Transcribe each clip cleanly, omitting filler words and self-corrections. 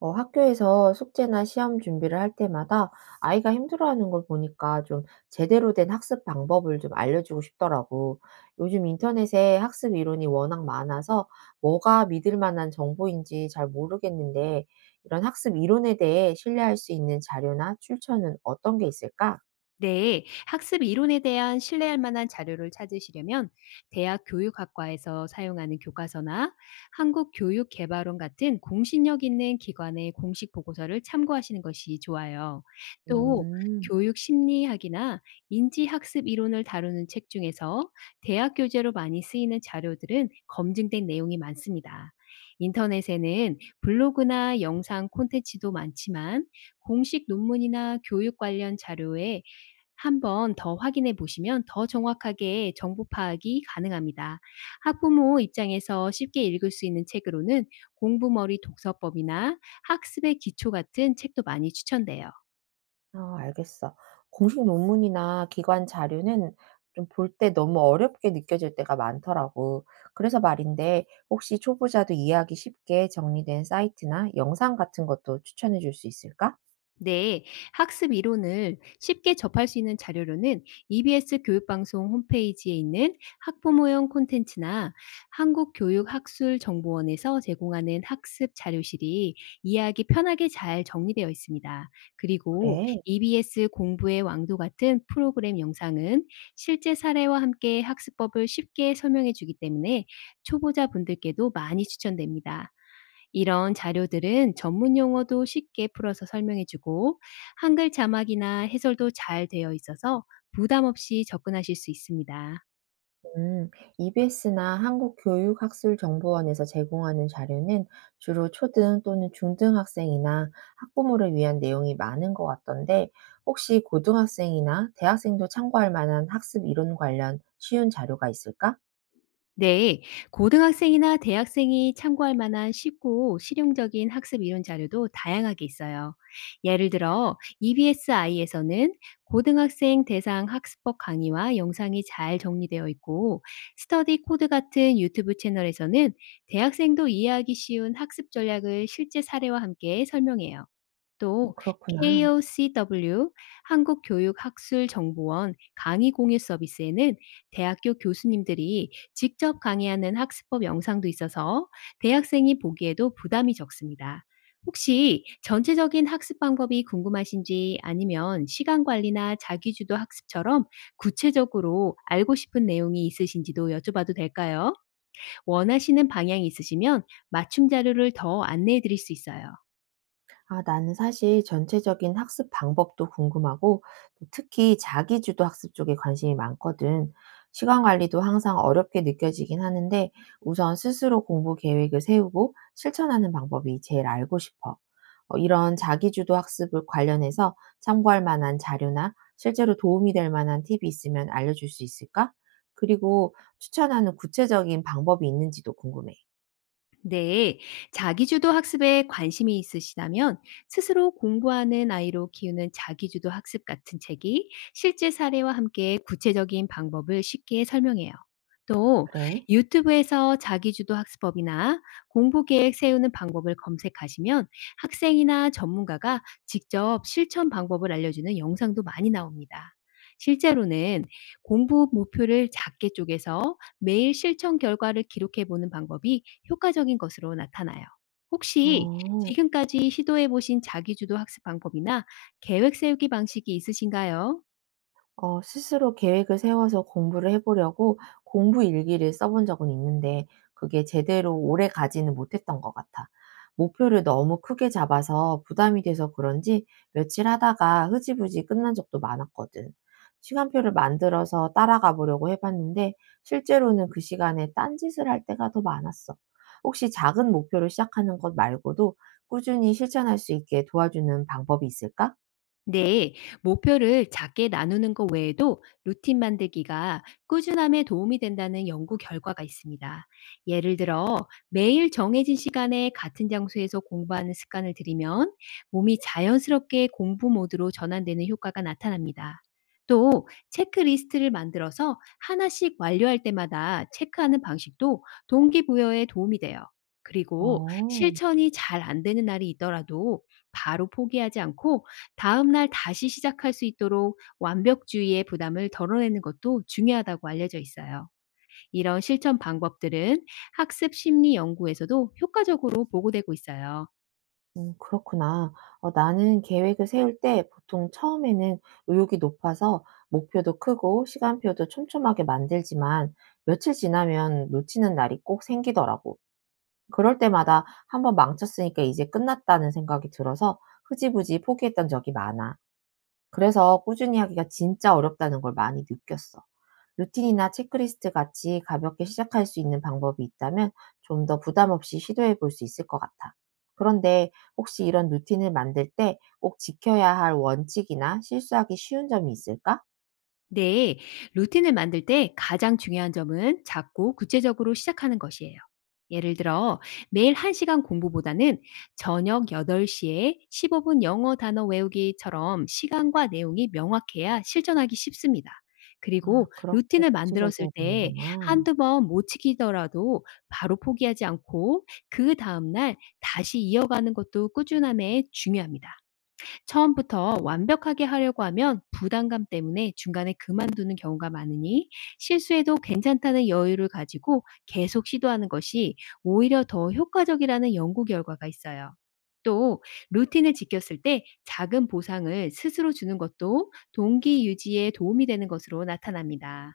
학교에서 숙제나 시험 준비를 할 때마다 아이가 힘들어하는 걸 보니까 좀 제대로 된 학습 방법을 좀 알려주고 싶더라고. 요즘 인터넷에 학습 이론이 워낙 많아서 뭐가 믿을 만한 정보인지 잘 모르겠는데, 이런 학습 이론에 대해 신뢰할 수 있는 자료나 출처는 어떤 게 있을까? 네, 학습 이론에 대한 신뢰할 만한 자료를 찾으시려면 대학 교육학과에서 사용하는 교과서나 한국교육개발원 같은 공신력 있는 기관의 공식 보고서를 참고하시는 것이 좋아요. 또 음. 교육 심리학이나 인지학습 이론을 다루는 책 중에서 대학 교재로 많이 쓰이는 자료들은 검증된 내용이 많습니다. 인터넷에는 블로그나 영상 콘텐츠도 많지만 공식 논문이나 교육 관련 자료에 한번 더 확인해 보시면 더 정확하게 정보 파악이 가능합니다. 학부모 입장에서 쉽게 읽을 수 있는 책으로는 공부머리 독서법이나 학습의 기초 같은 책도 많이 추천돼요. 아 알겠어. 공식 논문이나 기관 자료는 좀 볼 때 너무 어렵게 느껴질 때가 많더라고. 그래서 말인데 혹시 초보자도 이해하기 쉽게 정리된 사이트나 영상 같은 것도 추천해 줄 수 있을까? 네, 학습 이론을 쉽게 접할 수 있는 자료로는 EBS 교육방송 홈페이지에 있는 학부모용 콘텐츠나 한국교육학술정보원에서 제공하는 학습 자료실이 이해하기 편하게 잘 정리되어 있습니다. 그리고 그래. EBS 공부의 왕도 같은 프로그램 영상은 실제 사례와 함께 학습법을 쉽게 설명해 주기 때문에 초보자분들께도 많이 추천됩니다. 이런 자료들은 전문 용어도 쉽게 풀어서 설명해 주고 한글 자막이나 해설도 잘 되어 있어서 부담 없이 접근하실 수 있습니다. 음. EBS나 한국교육학술정보원에서 제공하는 자료는 주로 초등 또는 중등 학생이나 학부모를 위한 내용이 많은 것 같던데 혹시 고등학생이나 대학생도 참고할 만한 학습 이론 관련 쉬운 자료가 있을까? 네, 고등학생이나 대학생이 참고할 만한 쉽고 실용적인 학습 이론 자료도 다양하게 있어요. 예를 들어, EBSI에서는 고등학생 대상 학습법 강의와 영상이 잘 정리되어 있고, 스터디 코드 같은 유튜브 채널에서는 대학생도 이해하기 쉬운 학습 전략을 실제 사례와 함께 설명해요. 또 그렇구나. KOCW 한국교육학술정보원 강의 공유 서비스에는 대학교 교수님들이 직접 강의하는 학습법 영상도 있어서 대학생이 보기에도 부담이 적습니다. 혹시 전체적인 학습 방법이 궁금하신지 아니면 시간 관리나 자기주도 학습처럼 구체적으로 알고 싶은 내용이 있으신지도 여쭤봐도 될까요? 원하시는 방향이 있으시면 맞춤 자료를 더 안내해 드릴 수 있어요. 아 나는 사실 전체적인 학습 방법도 궁금하고 또 특히 자기주도 학습 쪽에 관심이 많거든. 시간 관리도 항상 어렵게 느껴지긴 하는데 우선 스스로 공부 계획을 세우고 실천하는 방법이 제일 알고 싶어. 이런 자기주도 학습을 관련해서 참고할 만한 자료나 실제로 도움이 될 만한 팁이 있으면 알려줄 수 있을까? 그리고 추천하는 구체적인 방법이 있는지도 궁금해. 네, 자기주도 학습에 관심이 있으시다면 스스로 공부하는 아이로 키우는 자기주도 학습 같은 책이 실제 사례와 함께 구체적인 방법을 쉽게 설명해요. 또 그래? 유튜브에서 자기주도 학습법이나 공부 계획 세우는 방법을 검색하시면 학생이나 전문가가 직접 실천 방법을 알려주는 영상도 많이 나옵니다. 실제로는 공부 목표를 작게 쪼개서 매일 실천 결과를 기록해 보는 방법이 효과적인 것으로 나타나요. 혹시 어. 지금까지 시도해 보신 자기주도 학습 방법이나 계획 세우기 방식이 있으신가요? 스스로 계획을 세워서 공부를 해 보려고 공부 일기를 써본 적은 있는데 그게 제대로 오래 가지는 못했던 것 같아. 목표를 너무 크게 잡아서 부담이 돼서 그런지 며칠 하다가 흐지부지 끝난 적도 많았거든. 시간표를 만들어서 따라가 보려고 해 봤는데 실제로는 그 시간에 딴짓을 할 때가 더 많았어. 혹시 작은 목표로 시작하는 것 말고도 꾸준히 실천할 수 있게 도와주는 방법이 있을까? 네, 목표를 작게 나누는 것 외에도 루틴 만들기가 꾸준함에 도움이 된다는 연구 결과가 있습니다. 예를 들어, 매일 정해진 시간에 같은 장소에서 공부하는 습관을 들이면 몸이 자연스럽게 공부 모드로 전환되는 효과가 나타납니다. 또, 체크리스트를 만들어서 하나씩 완료할 때마다 체크하는 방식도 동기부여에 도움이 돼요. 그리고 어. 실천이 잘 안 되는 날이 있더라도 바로 포기하지 않고 다음 날 다시 시작할 수 있도록 완벽주의의 부담을 덜어내는 것도 중요하다고 알려져 있어요. 이런 실천 방법들은 학습 심리 연구에서도 효과적으로 보고되고 있어요. 그렇구나. 나는 계획을 세울 때 보통 처음에는 의욕이 높아서 목표도 크고 시간표도 촘촘하게 만들지만 며칠 지나면 놓치는 날이 꼭 생기더라고. 그럴 때마다 한번 망쳤으니까 이제 끝났다는 생각이 들어서 흐지부지 포기했던 적이 많아. 그래서 꾸준히 하기가 진짜 어렵다는 걸 많이 느꼈어. 루틴이나 체크리스트 같이 가볍게 시작할 수 있는 방법이 있다면 좀 더 부담 없이 시도해 볼 수 있을 것 같아. 그런데 혹시 이런 루틴을 만들 때 꼭 지켜야 할 원칙이나 실수하기 쉬운 점이 있을까? 네, 루틴을 만들 때 가장 중요한 점은 작고 구체적으로 시작하는 것이에요. 예를 들어, 매일 1시간 공부보다는 저녁 8시에 15분 영어 단어 외우기처럼 시간과 내용이 명확해야 실천하기 쉽습니다. 아, 그리고 그렇게 루틴을 만들었을 구체적이어야 때 되는구나. 한두 번 못 지키더라도 바로 포기하지 않고 그 다음날 다시 이어가는 것도 꾸준함에 중요합니다. 처음부터 완벽하게 하려고 하면 부담감 때문에 중간에 그만두는 경우가 많으니 실수해도 괜찮다는 여유를 가지고 계속 시도하는 것이 오히려 더 효과적이라는 연구 결과가 있어요. 또 루틴을 지켰을 때 작은 보상을 스스로 주는 것도 동기 유지에 도움이 되는 것으로 나타납니다.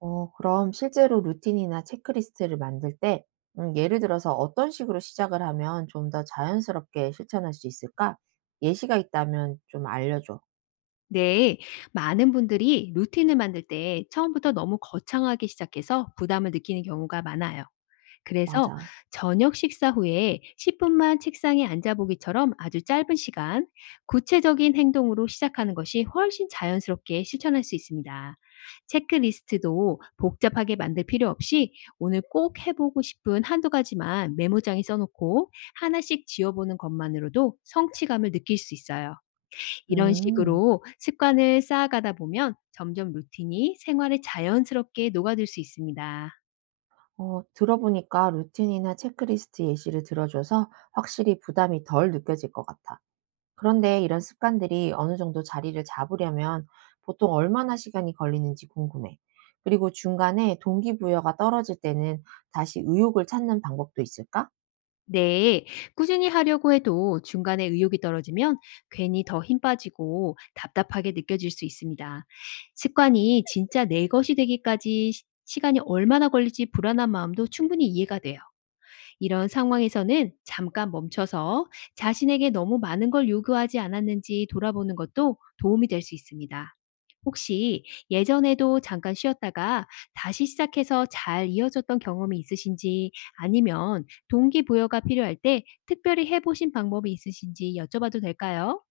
그럼 실제로 루틴이나 체크리스트를 만들 때, 예를 들어서 어떤 식으로 시작을 하면 좀 더 자연스럽게 실천할 수 있을까? 예시가 있다면 좀 알려줘. 네, 많은 분들이 루틴을 만들 때 처음부터 너무 거창하게 시작해서 부담을 느끼는 경우가 많아요. 그래서 맞아. 저녁 식사 후에 10분 분만 책상에 앉아 보기처럼 아주 짧은 시간, 구체적인 행동으로 시작하는 것이 훨씬 자연스럽게 실천할 수 있습니다. 체크리스트도 복잡하게 만들 필요 없이 오늘 꼭 해보고 싶은 한두 가지만 메모장에 써놓고 하나씩 지어보는 것만으로도 성취감을 느낄 수 있어요. 이런 음, 식으로 습관을 쌓아가다 보면 점점 루틴이 생활에 자연스럽게 녹아들 수 있습니다. 들어보니까 루틴이나 체크리스트 예시를 들어줘서 확실히 부담이 덜 느껴질 것 같아. 그런데 이런 습관들이 어느 정도 자리를 잡으려면 보통 얼마나 시간이 걸리는지 궁금해. 그리고 중간에 동기부여가 떨어질 때는 다시 의욕을 찾는 방법도 있을까? 네, 꾸준히 하려고 해도 중간에 의욕이 떨어지면 괜히 더 힘 빠지고 답답하게 느껴질 수 있습니다. 습관이 진짜 내 것이 되기까지 시간이 얼마나 걸릴지 불안한 마음도 충분히 이해가 돼요. 이런 상황에서는 잠깐 멈춰서 자신에게 너무 많은 걸 요구하지 않았는지 돌아보는 것도 도움이 될 수 있습니다. 혹시 예전에도 잠깐 쉬었다가 다시 시작해서 잘 이어졌던 경험이 있으신지 아니면 동기부여가 필요할 때 특별히 해보신 방법이 있으신지 여쭤봐도 될까요?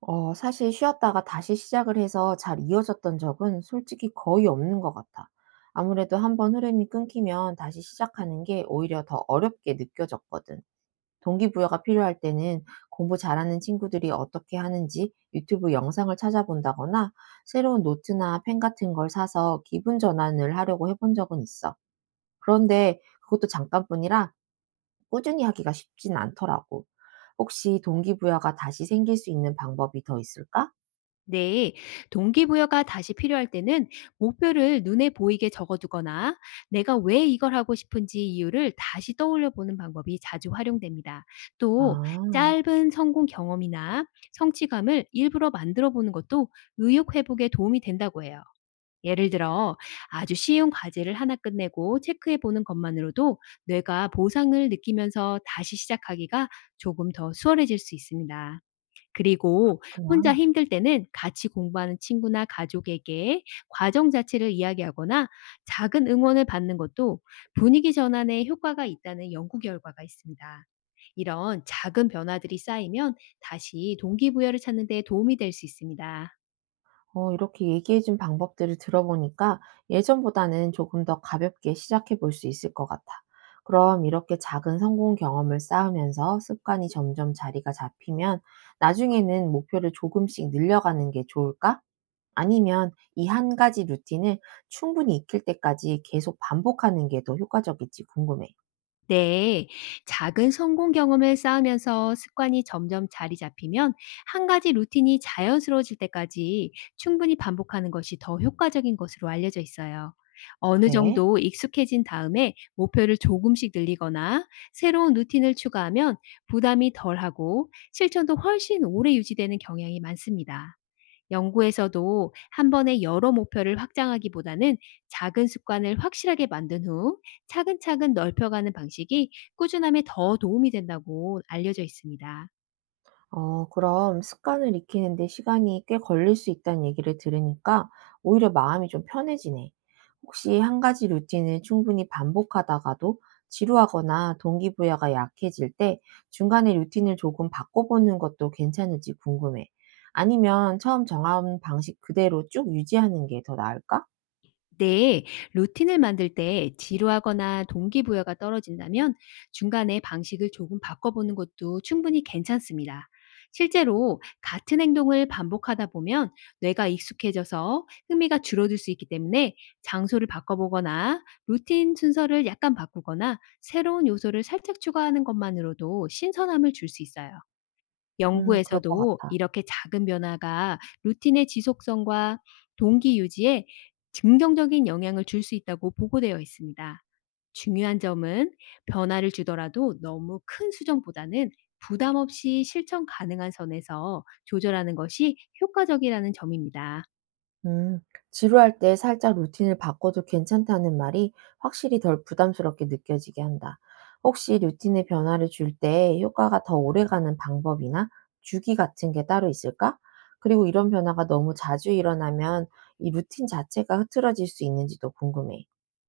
사실 쉬었다가 다시 시작을 해서 잘 이어졌던 적은 솔직히 거의 없는 것 같아. 아무래도 한번 흐름이 끊기면 다시 시작하는 게 오히려 더 어렵게 느껴졌거든. 동기부여가 필요할 때는 공부 잘하는 친구들이 어떻게 하는지 유튜브 영상을 찾아본다거나 새로운 노트나 펜 같은 걸 사서 기분 전환을 하려고 해본 적은 있어. 그런데 그것도 잠깐뿐이라 꾸준히 하기가 쉽진 않더라고. 혹시 동기부여가 다시 생길 수 있는 방법이 더 있을까? 네. 동기부여가 다시 필요할 때는 목표를 눈에 보이게 적어두거나 내가 왜 이걸 하고 싶은지 이유를 다시 떠올려 보는 방법이 자주 활용됩니다. 또 아, 짧은 성공 경험이나 성취감을 일부러 만들어 보는 것도 의욕 회복에 도움이 된다고 해요. 예를 들어 아주 쉬운 과제를 하나 끝내고 체크해 보는 것만으로도 뇌가 보상을 느끼면서 다시 시작하기가 조금 더 수월해질 수 있습니다. 그리고 그렇구나. 혼자 힘들 때는 같이 공부하는 친구나 가족에게 과정 자체를 이야기하거나 작은 응원을 받는 것도 분위기 전환에 효과가 있다는 연구 결과가 있습니다. 이런 작은 변화들이 쌓이면 다시 동기부여를 찾는 데 도움이 될 수 있습니다. 이렇게 얘기해준 방법들을 들어보니까 예전보다는 조금 더 가볍게 시작해 볼 수 있을 것 같아. 그럼 이렇게 작은 성공 경험을 쌓으면서 습관이 점점 자리가 잡히면 나중에는 목표를 조금씩 늘려가는 게 좋을까? 아니면 이 한 가지 루틴을 충분히 익힐 때까지 계속 반복하는 게 더 효과적일지 궁금해. 네, 작은 성공 경험을 쌓으면서 습관이 점점 자리 잡히면 한 가지 루틴이 자연스러워질 때까지 충분히 반복하는 것이 더 효과적인 것으로 알려져 있어요. 어느 그래? 정도 익숙해진 다음에 목표를 조금씩 늘리거나 새로운 루틴을 추가하면 부담이 덜하고 실천도 훨씬 오래 유지되는 경향이 많습니다. 연구에서도 한 번에 여러 목표를 확장하기보다는 작은 습관을 확실하게 만든 후 차근차근 넓혀가는 방식이 꾸준함에 더 도움이 된다고 알려져 있습니다. 그럼 습관을 익히는데 시간이 꽤 걸릴 수 있다는 얘기를 들으니까 오히려 마음이 좀 편해지네. 혹시 한 가지 루틴을 충분히 반복하다가도 지루하거나 동기부여가 약해질 때 중간에 루틴을 조금 바꿔보는 것도 괜찮을지 궁금해. 아니면 처음 정한 방식 그대로 쭉 유지하는 게 더 나을까? 네, 루틴을 만들 때 지루하거나 동기부여가 떨어진다면 중간에 방식을 조금 바꿔보는 것도 충분히 괜찮습니다. 실제로 같은 행동을 반복하다 보면 뇌가 익숙해져서 흥미가 줄어들 수 있기 때문에 장소를 바꿔보거나 루틴 순서를 약간 바꾸거나 새로운 요소를 살짝 추가하는 것만으로도 신선함을 줄 수 있어요. 그럴 것 연구에서도 같아. 이렇게 작은 변화가 루틴의 지속성과 동기 유지에 긍정적인 영향을 줄 수 있다고 보고되어 있습니다. 중요한 점은 변화를 주더라도 너무 큰 수정보다는 부담 없이 실천 가능한 선에서 조절하는 것이 효과적이라는 점입니다. 음, 지루할 때 살짝 루틴을 바꿔도 괜찮다는 말이 확실히 덜 부담스럽게 느껴지게 한다. 혹시 루틴의 변화를 줄 때 효과가 더 오래가는 방법이나 주기 같은 게 따로 있을까? 그리고 이런 변화가 너무 자주 일어나면 이 루틴 자체가 흐트러질 수 있는지도 궁금해.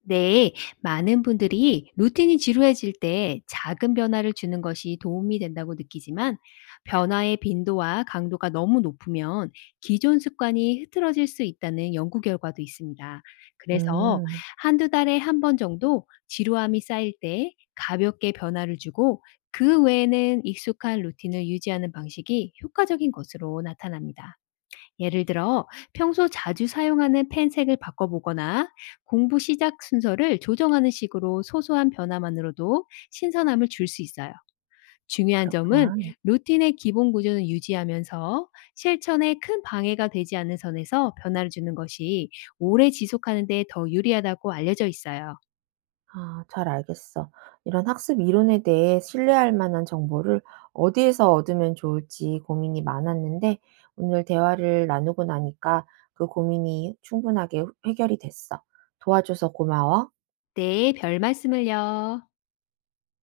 네, 많은 분들이 루틴이 지루해질 때 작은 변화를 주는 것이 도움이 된다고 느끼지만 변화의 빈도와 강도가 너무 높으면 기존 습관이 흐트러질 수 있다는 연구 결과도 있습니다. 그래서 음, 한두 달에 한 번 정도 지루함이 쌓일 때 가볍게 변화를 주고 그 외에는 익숙한 루틴을 유지하는 방식이 효과적인 것으로 나타납니다. 예를 들어 평소 자주 사용하는 펜 색을 바꿔보거나 공부 시작 순서를 조정하는 식으로 소소한 변화만으로도 신선함을 줄 수 있어요. 중요한 점은 그렇구나. 루틴의 기본 구조는 유지하면서 실천에 큰 방해가 되지 않는 선에서 변화를 주는 것이 오래 지속하는 데 더 유리하다고 알려져 있어요. 아, 잘 알겠어. 이런 학습 이론에 대해 신뢰할 만한 정보를 어디에서 얻으면 좋을지 고민이 많았는데, 오늘 대화를 나누고 나니까 그 고민이 충분하게 해결이 됐어. 도와줘서 고마워. 네, 별 말씀을요.